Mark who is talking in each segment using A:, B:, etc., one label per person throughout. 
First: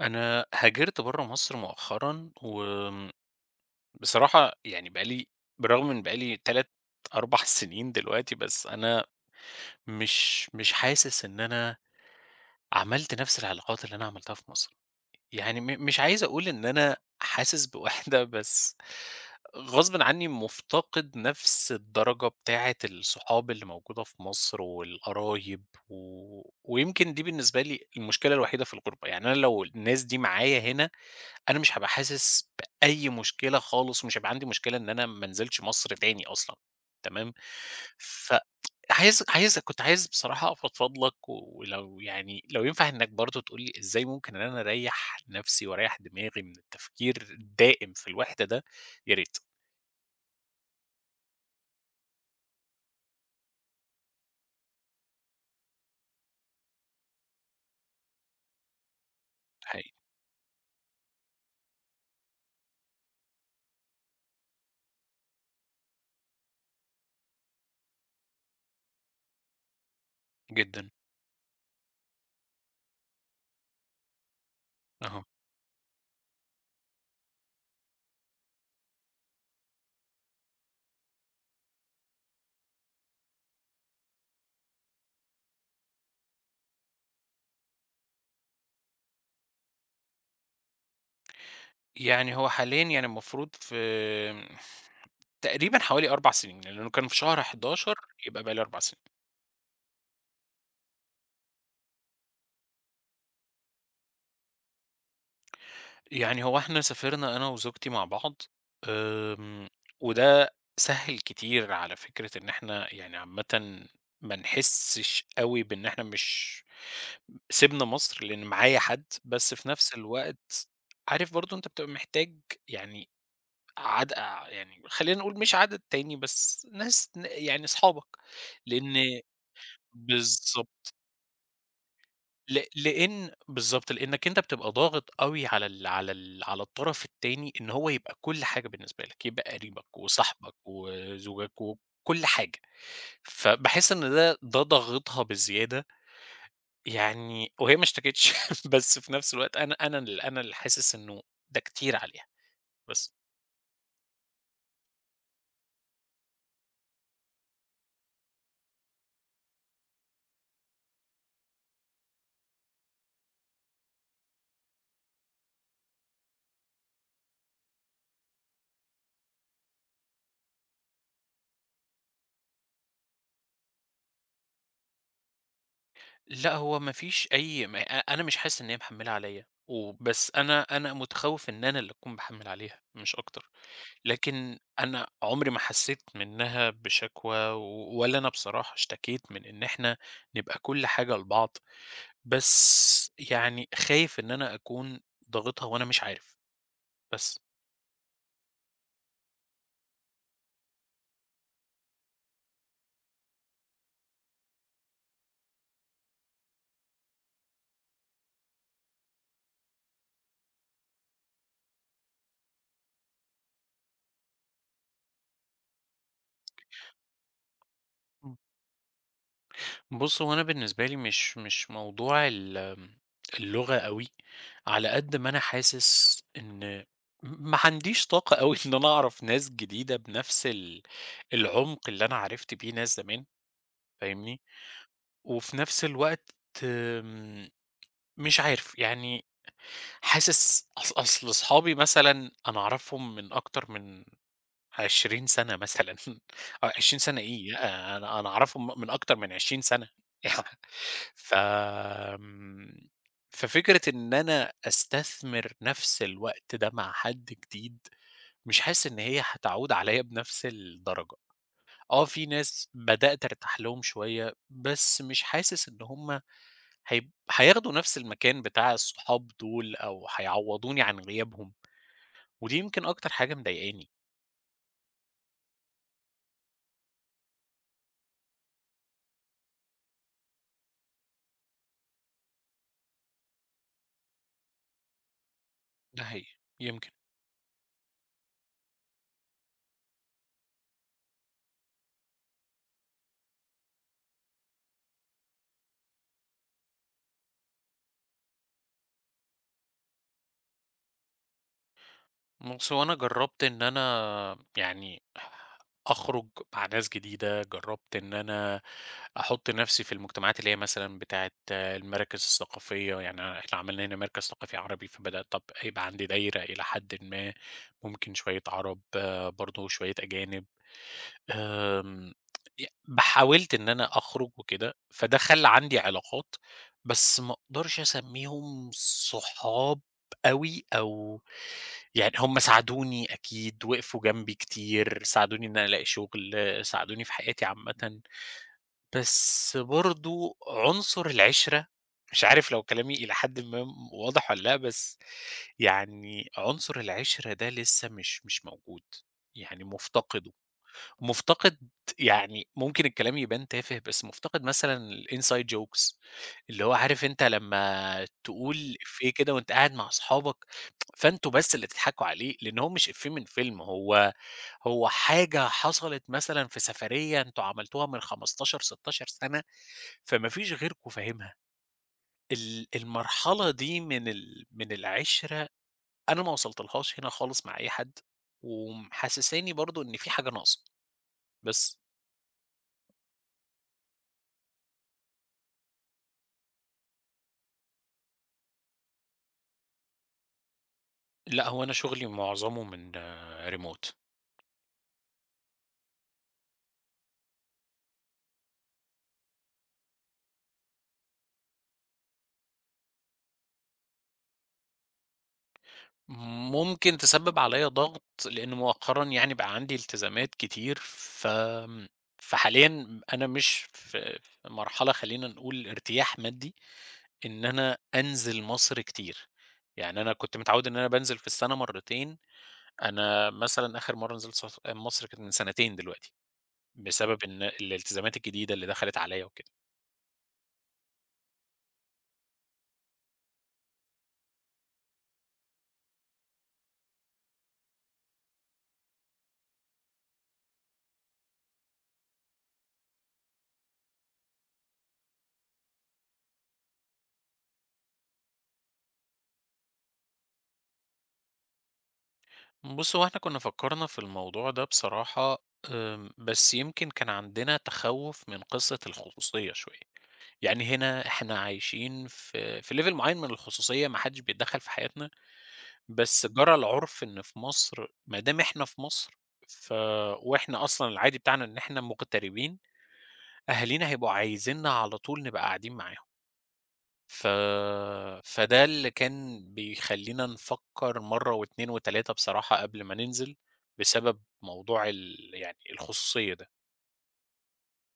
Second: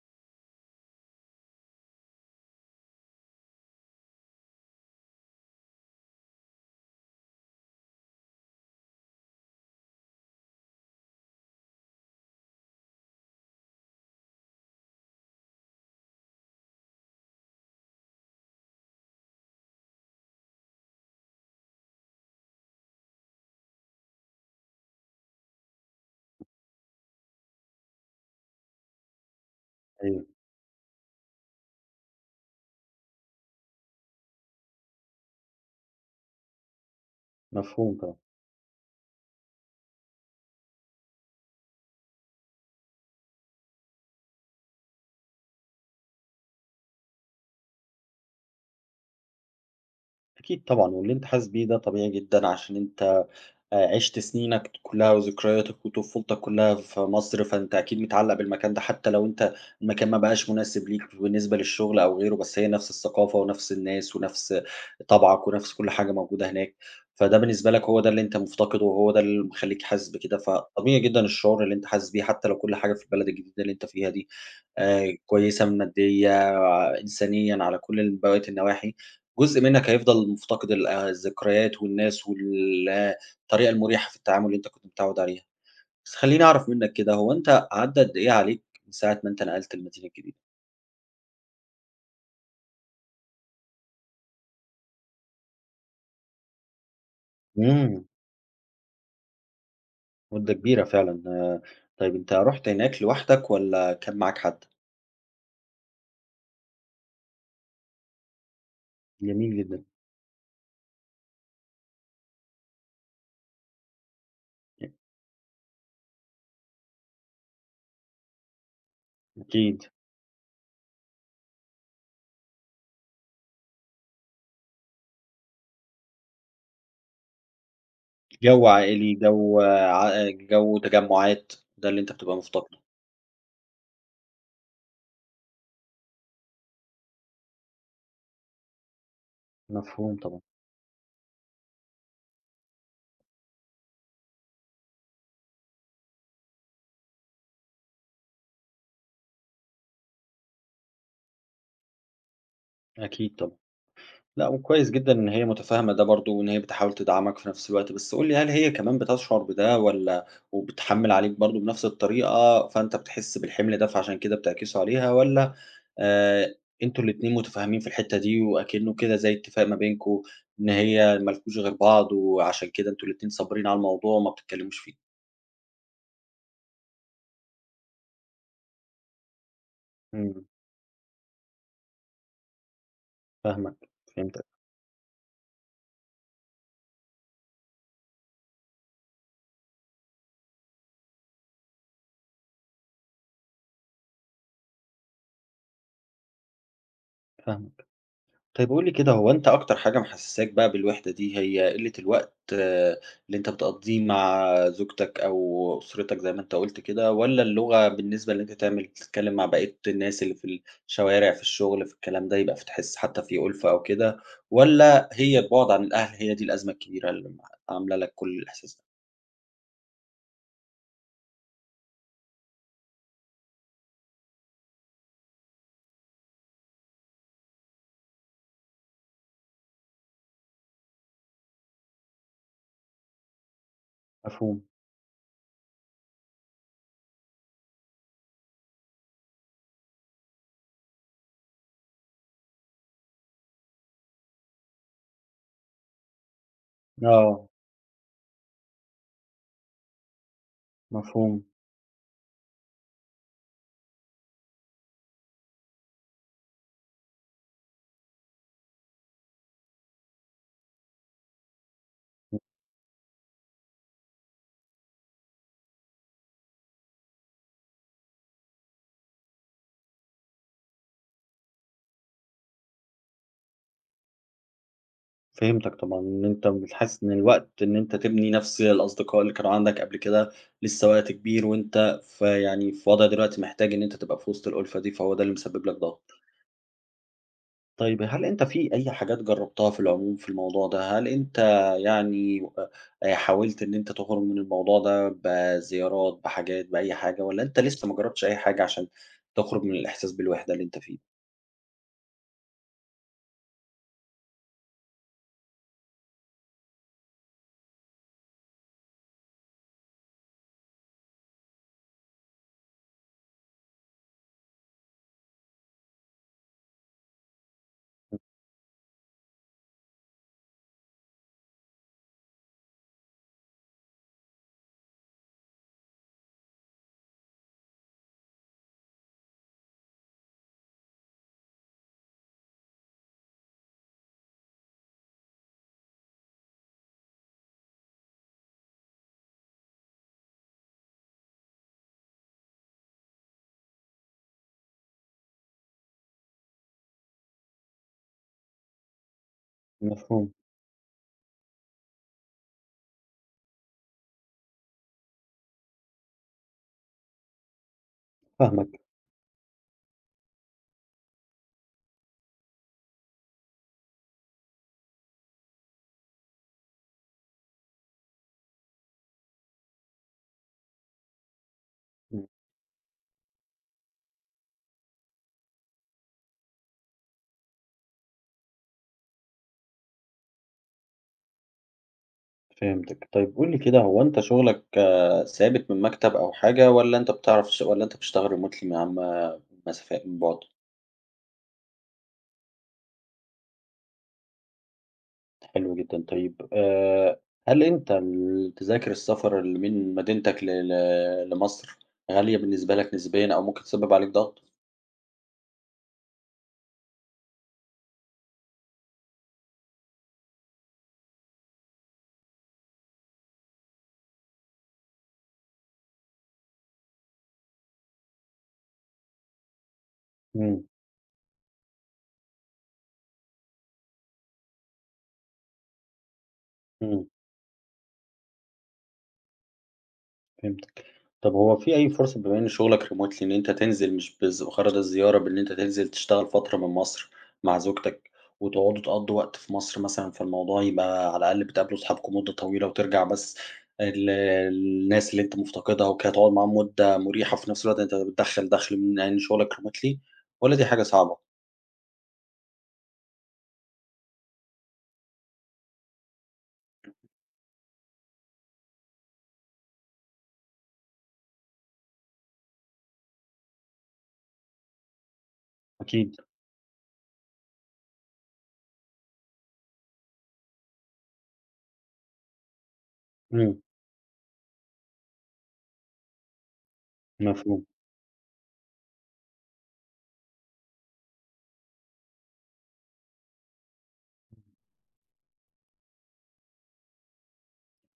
A: أنا هاجرت برّه مصر مؤخرًا، وآمم بصراحة يعني بقى لي بالرغم من بقى لي 3، 4 سنين دلوقتي، بس أنا مش حاسس إن أنا عملت نفس العلاقات اللي أنا عملتها في مصر، يعني مش عايز أقول إن أنا حاسس بوحدة، بس غصبٍ عني مُفتقد نفس الدرجة بتاعة الصحاب اللي موجودة في مصر والقرايب، ويمكن دي بالنسبة لي المشكلة الوحيدة في الغربة. يعني أنا لو الناس دي
B: أيوه،
A: معايا هنا أنا مش هابقى حاسس بأي مشكلة خالص، ومش هيبقى عندي مشكلة إن أنا ما انزلش مصر تاني أصلًا، تمام؟
B: مفهوم طبعًا.
A: ف عايز عايز كنت عايز بصراحة أفضفض لك، و- ولو يعني لو ينفع إنك برضه تقول لي إزاي ممكن إن أنا أريّح نفسي وأريّح دماغي من التفكير الدائم في الوحدة ده، يا ريت،
B: أكيد طبعًا، واللي أنت حاسس بيه ده طبيعي جدًا عشان أنت عِشت سنينك كلّها وذكرياتك وطفولتك كلّها في مصر، فأنت أكيد متعلّق بالمكان ده حتى لو أنت
A: حقيقي
B: المكان ما بقاش مناسب ليك بالنسبة للشغل أو غيره، بس هي نفس الثقافة ونفس الناس ونفس طبعك ونفس كل حاجة موجودة هناك، فده بالنسبة لك هو ده اللي أنت مفتقده وهو ده اللي مخلّيك حاسس بكده،
A: جدًا،
B: فطبيعي جدًا الشعور اللي أنت حاسس بيه حتى لو كل حاجة في البلد الجديدة اللي أنت فيها دي
A: أها.
B: كويسة ماديًا، إنسانيًا، على كل باقية النواحي. جزء منك هيفضل مفتقد ال الذكريات والناس وال الطريقة المُريحة في التعامل اللي أنت كنت متعوّد عليها. بس خلّيني أعرف منّك كده، هو أنت عدّى قد إيه عليك من ساعة ما أنت نقلت المدينة الجديدة؟
A: يعني هو حاليًا يعني المفروض في تقريبًا حوالي 4 سنين، لإنه كان في شهر 11،
B: إمم.
A: يبقى بقى لي 4 سنين.
B: مدة كبيرة فعلًا. طيب أنت رُحت هناك لوحدك والّا كان معاك حد؟
A: يعني هو إحنا سافرنا أنا وزوجتي مع بعض،
B: جميل
A: آمم،
B: جدًا.
A: وده سهّل كتير على فكرة إن إحنا يعني عامةً ما
B: أ
A: نحسّش أوي بإن إحنا مش سِبنا مصر، لإن معايا حد. بس في
B: أكيد.
A: نفس الوقت عارف برضه أنت بتبقى محتاج يعني عد يعني خلّينا نقول مش عدد تاني بس ناس ن يعني أصحابك،
B: جو عائلي،
A: لإن
B: جو
A: بالضبط.
B: تجمُّعات، ده اللي أنت بتبقى
A: ل
B: مفتقده.
A: لإن بالضبط، لإنّك أنت بتبقى ضاغط أوي على الطرف التاني إن هو يبقى كل حاجة بالنسبة لك، يبقى قريبك
B: مفهوم طبعًا.
A: وصاحبك وزوجك وكل حاجة. فباحس إن ده ضاغطها بزيادة يعني، وهي ما اشتكتش بس في نفس الوقت أنا اللي حاسس إنه ده كتير عليها بس.
B: أكيد طبعًا. لأ، وكويس جدًا إن هي متفاهمة ده برضه، وإن هي بتحاول تدعمك في نفس الوقت، بس قُل لي هل هي كمان بتشعر بده والّا وبتحمّل عليك برضه بنفس الطريقة، فأنت بتحس بالحمل ده فعشان كده بتعكسه عليها، والّا آآ أنتم الاتنين متفاهمين في الحتة دي وأكنه كده زي اتفاق ما بينكم إن هي ما لكوش غير بعض، وعشان كده أنتم الاتنين صابرين على الموضوع وما بتتكلموش فيه؟
A: لأ، هو ما فيش أي ما أ أنا مش حاسس إن هي محمّلة عليّا، وبس
B: إمم،
A: أنا متخوّف إن أنا اللي أكون باحمّل عليها مش أكتر.
B: فاهمك، فهمتك،
A: لكن أنا عمري ما حسّيت منّها بشكوى، و ولا أنا بصراحة اشتكيت من إن إحنا نبقى كل حاجة لبعض، بس يعني خايف إن أنا أكون ضاغطها وأنا مش عارف بس.
B: فاهمك. طيب قُل لي كده، هو أنت أكتر حاجة محسّساك بقى بالوحدة دي هي قِلّة الوقت اللي أنت بتقضّيه مع زوجتك أو أسرتك زي ما أنت قُلت كده، والّا اللغة بالنسبة إن أنت تعمل تتكلّم مع بقية الناس اللي في الشوارع، في الشغل، في الكلام ده، يبقى فتحس حتى في أُلفة أو كده، والّا هي البُعد عن الأهل هي دي الأزمة الكبيرة اللي عاملة لك
A: إمم.
B: كل الإحساس ده؟
A: بُص، هو أنا بالنسبة لي مش موضوع ال آمم، اللغة أوي، على قد ما أنا حاسس إن ما عنديش طاقة أوي إن أنا أعرف ناس جديدة بنفس العمق اللي أنا عرفت بيه ناس زمان، فاهمني؟
B: مفهوم،
A: وفي نفس الوقت آمم مش عارف، يعني حاسس أصل أصحابي مثلًا أنا أعرفهم من أكتر من 20 سَنة مثلًا، آه، 20 سَنة
B: آه،
A: إيه، لأ أنا أعرفهم من أكتر من 20 سَنة. ف
B: مفهوم.
A: آمم، ففكرة إن أنا أستثمر نفس الوقت ده مع حد جديد، مش حاسس إن هي هتعود عليَّ بنفس الدرجة. آه، في ناس بدأت أرتاح لهم شوية، بس مش حاسس إن هُم هياخدوا نفس المكان بتاع الصحاب دول أو هيعوّضوني عن غيابهم، ودي يمكن أكتر حاجة مضايقاني.
B: فهمتك طبعًا، إن أنت مش حاسس إن الوقت إن أنت تبني نفس الأصدقاء اللي كانوا عندك قبل كده، لسه وقت كبير وأنت في وضع دلوقتي محتاج إن أنت تبقى في وسط الألفة دي، فهو ده اللي مسبب لك
A: ده
B: ضغط.
A: حقيقي، يمكن.
B: طيب هل أنت في أي حاجات جربتها في العموم في الموضوع ده؟ هل أنت يعني حاولت إن أنت تخرج من الموضوع ده بزيارات، بحاجات، بأي حاجة، والّا أنت لسه ما جربتش أي حاجة عشان تخرج من الإحساس بالوحدة اللي أنت فيه؟
A: بُص، هو أنا جرّبت إن أنا يعني أخرج مع ناس جديدة، جرّبت إن أنا أحُط نفسي في المجتمعات اللي هي مثلًا بتاعة المراكز الثقافية. يعني أنا إحنا عملنا هنا مركز ثقافي عربي، فبدأت طَب يبقى عندي دايرة إلى حدٍ ما، ممكن شوية عرب آه، برضه شوية أجانب. آمم، ي ب حاولت إن أنا أخرج وكده، فده خلّى عندي علاقات، بس ما أقدرش أسميهم صحاب أوي، أو يعني هم ساعدوني أكيد، وقفوا جنبي كتير، ساعدوني إن أنا ألاقي شغل، ساعدوني في حياتي عامةً، بس برضه عنصر العِشرة مش عارف لو كلامي إلى حدٍ ما واضح والّا لأ، بس يعني عنصر العِشرة ده لسه مش موجود، يعني مُفتقده.
B: مفهوم،
A: مفتقد يعني ممكن الكلام يبان تافه، بس مفتقد مثلًا الinside jokes اللي هو عارف، أنت لمّا تقول
B: فاهمك.
A: إفيه كده وأنت قاعد مع أصحابك، فأنتم بس اللي تضحكوا عليه، لأن هو مش إفيه من فيلم، هو حاجة حصلت مثلًا في سفرية أنتم عملتوها من 15، 16 سنة، فما فيش غيركم فاهمها. المرحلة دي من العِشرة أنا ما وصلتلهاش هنا خالص مع أي حد، ومحسساني برضه إن في حاجة ناقصة، بس.
B: فهمتك. طيب قُل لي كده هو أنت شغلك ثابت من مكتب أو حاجة والّا أنت بتعرف تش والّا أنت بتشتغل remotely من عن مسافة من بُعد؟
A: لأ، هو أنا شغلي معظمه من remote.
B: حلو جدًا. طيب هل أنت تذاكر السفر اللي من مدينتك ل ل لمصر غالية بالنسبة لك نسبيًا أو ممكن تسبب عليك ضغط؟
A: ممكن تسبب عليَّ ضغط، لأن مؤخرًا يعني بقى عندي التزامات كتير، ف آمم، فحاليًا أنا مش في مرحلة، خلّينا نقول ارتياح مادي، إن أنا أنزل مصر كتير. يعني أنا كنت
B: إمم،
A: متعوّد إن أنا بانزل في السنة مرتين، أنا مثلًا آخر مرّة نزلت صف مصر كانت من سنتين دلوقتي،
B: إمم،
A: بسبب إن الالتزامات الجديدة اللي دخلت عليَّ وكده.
B: فهمت. طب هو في أي فرصة بما إن شغلك remotely إن أنت تنزل مش بغرض الزيارة بإن أنت تنزل تشتغل فترة من مصر مع زوجتك، وتقعدوا تقضّوا وقت في مصر مثلًا، فالموضوع يبقى على الأقل بتقابلوا صحابكم مدة طويلة وترجع بس الناس اللي أنت مفتقدها وكده تقعد معاهم مدة مريحة، في نفس الوقت أنت بتدخّل دخْل من إن شغلك remotely والّا دي حاجة صعبة؟
A: بُص، هو إحنا كنا فكّرنا في الموضوع ده بصراحة، بس يمكن كان عندنا تخوُّف من قصة الخصوصية شوية، يعني هنا إحنا عايشين في level معيّن من الخصوصية، ما حدّش بيتدخّل في حياتنا.
B: أكيد.
A: بس جرى العُرف إن في مصر، ما دام إحنا في مصر، ف وإحنا أصلًا العادي بتاعنا إن إحنا مغتربين،
B: إمم،
A: أهالينا هيبقوا عايزينّا على طول نبقى قاعدين معاهم. ف
B: مفهوم.
A: فده اللي كان بيخلّينا نفكّر مرّة و2 و3 بصراحة قبل ما ننزل، بسبب موضوع يعني الخصوصية ده.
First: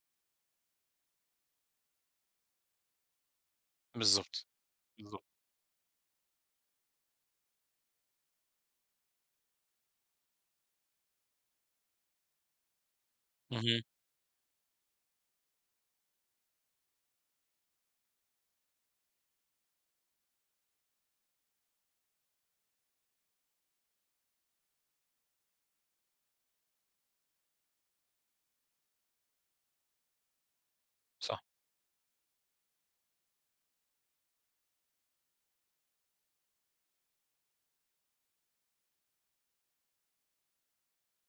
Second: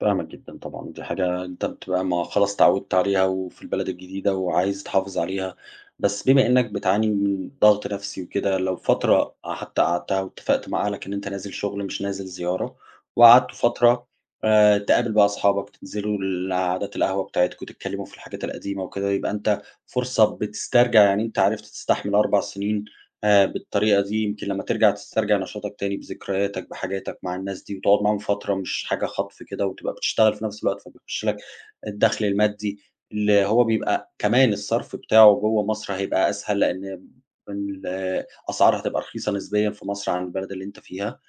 B: فاهمك جدًا طبعًا، دي حاجة أنت بتبقى ما خلاص اتعودت عليها وفي البلد الجديدة
A: بالضبط،
B: وعايز تحافظ
A: بالضبط.
B: عليها، بس بما إنك بتعاني من ضغط نفسي وكده، لو فترة حتى قعدتها واتفقت مع أهلك إن أنت نازل شغل مش نازل زيارة، وقعدتوا
A: اهم،
B: فترة، تقابل بقى أصحابك، تنزلوا القعدات القهوة بتاعتكم، تتكلموا في الحاجات القديمة وكده، يبقى أنت فرصة بتسترجع يعني أنت عرفت تستحمل 4 سنين بالطريقة دي يمكن لمّا ترجع تسترجع نشاطك تاني بذكرياتك، بحاجاتك مع الناس دي وتقعد معاهم فترة مش حاجة خطف كده وتبقى بتشتغل في نفس الوقت، فبيخش لك
A: صح،
B: الدخل المادي اللي هو بيبقى كمان الصرف بتاعه جوّه مصر هيبقى أسهل، لإن الأسعار هتبقى رخيصة نسبيًا في مصر عن البلد اللي أنت فيها،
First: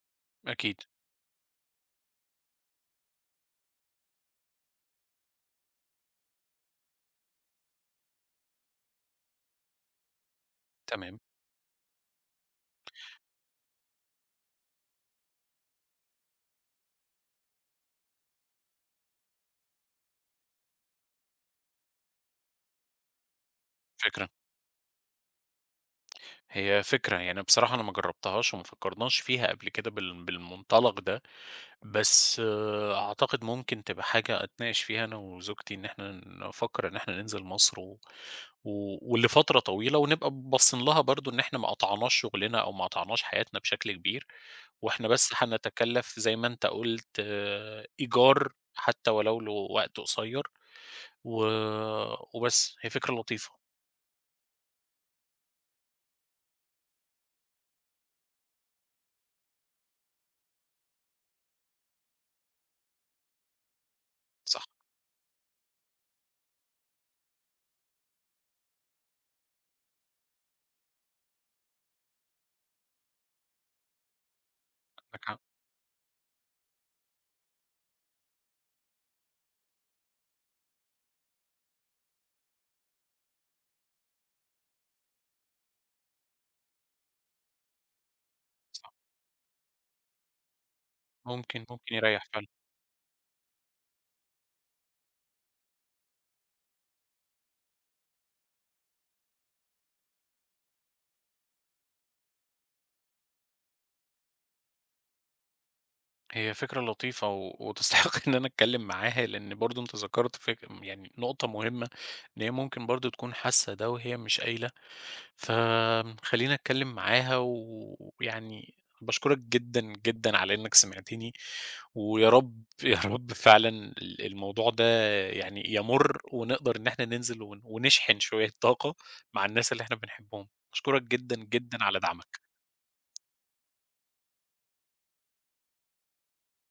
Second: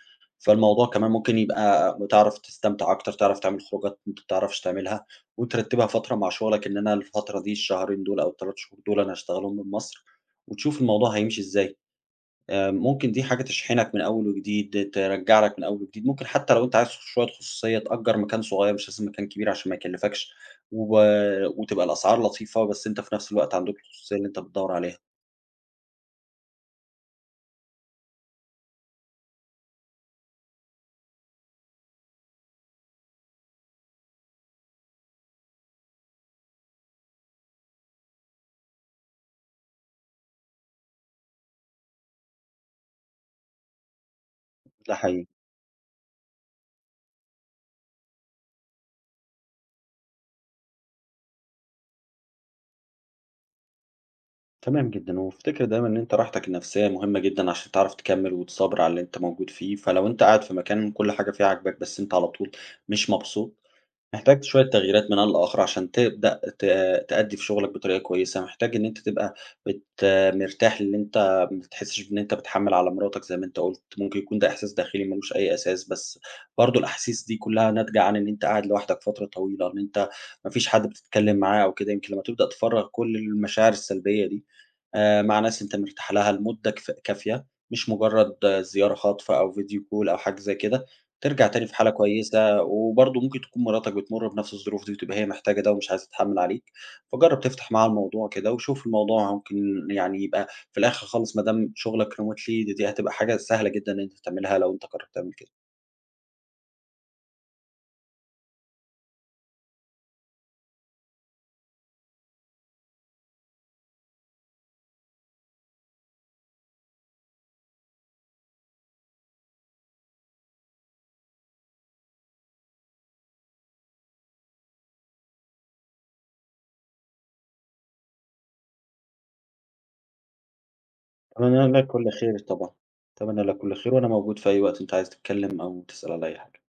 A: أكيد،
B: فالموضوع كمان ممكن يبقى بتعرف تستمتع أكتر، تعرف تعمل خروجات أنت ما بتعرفش تعملها وترتبها فترة مع شغلك إن أنا الفترة دي الشهرين دول أو ال3 شهور دول أنا هاشتغلهم من مصر، وتشوف الموضوع
A: تمام،
B: هيمشي إزاي. ممكن دي حاجة تشحنك من أول وجديد، ترجّع لك من أول وجديد، ممكن حتى لو أنت عايز شوية خصوصية تأجّر مكان صغير مش لازم مكان كبير عشان ما يكلّفكش، وب وتبقى الأسعار لطيفة، بس أنت في نفس الوقت عندك الخصوصية اللي
A: فكرة.
B: أنت بتدوّر عليها،
A: هي فكرة، يعني بصراحة أنا ما جرّبتهاش وما فكّرناش فيها قبل كده بالمنطلق ده. بس آه، أعتقد ممكن تبقى حاجة أتناقش فيها أنا وزوجتي إن إحنا نفكر إن إحنا ننزل مصر ولفترة طويلة، ونبقى باصين لها برضو إن إحنا ما قطعناش شغلنا أو ما قطعناش حياتنا بشكل كبير،
B: ده
A: وإحنا
B: حقيقي.
A: بس هنتكلف زي ما أنت قلت آه، إيجار حتى ولو لوقت قصير و... وبس هي فكرة لطيفة،
B: تمام جدًا، وافتكر دايمًا إن أنت راحتك النفسية مهمة جدًا عشان تعرف تكمّل وتصابر على اللي أنت موجود فيه، فلو أنت قاعد في مكان كل حاجة فيه عاجباك بس أنت على طول مش مبسوط محتاج شوية
A: صح،
B: تغييرات من آن لآخر عشان تبدأ تأدّي في شغلك بطريقة كويسة، محتاج إن أنت تبقى بت مرتاح إن أنت ما بتحسّش بإن أنت بتحمّل على مراتك زي ما أنت قُلت، ممكن يكون ده إحساس داخلي ما
A: عندك
B: لوش
A: حق،
B: أي أساس، بس برضه الأحاسيس دي كلّها ناتجة عن إن أنت قاعد لوحدك فترة طويلة، إن أنت ما فيش حد بتتكلّم معاه أو كده، يمكن لمّا تبدأ تفرّغ كل المشاعر السلبية دي، مع ناس أنت مرتاح لها لمدة كافية، مش مجرّد
A: صح،
B: زيارة خاطفة أو فيديو كول أو حاجة زي كده، ترجع
A: ممكن
B: تاني في حالة
A: ممكن يريح فعلا.
B: كويسة. وبرضه ممكن تكون مراتك بتمُر بنفس الظروف دي وتبقى هي محتاجة ده ومش عايزة تتحمّل عليك، فجرّب تفتح معاها الموضوع كده وشوف الموضوع ممكن يعني يبقى في الآخر خالص ما دام شغلك remotely دي هتبقى حاجة سهلة جدًا إن أنت تعملها لو أنت قرّرت تعمل كده.
A: هي فكرة لطيفة، و وتستحق إن أنا أتكلّم معاها، لإن برضه أنت ذكرت يعني نقطة مهمة، إن هي ممكن برضه تكون حاسة ده وهي مش قايلة، فخلّيني أتكلّم معاها و ويعني باشكرك جدًا، جدًا على إنك سمعتني، ويا رب، يا رب فعلًا الموضوع ده يعني يَمُر، ونقدر إن إحنا ننزل ونشحن شوية طاقة مع الناس اللي إحنا بنحبهم. باشكرك جدًا،
B: أتمنى
A: جدًا
B: لك
A: على
B: كل خير
A: دعمك.
B: طبعًا، أتمنى لك كل خير وأنا موجود في أي وقت أنت عايز تتكلّم أو تسأل على أي حاجة.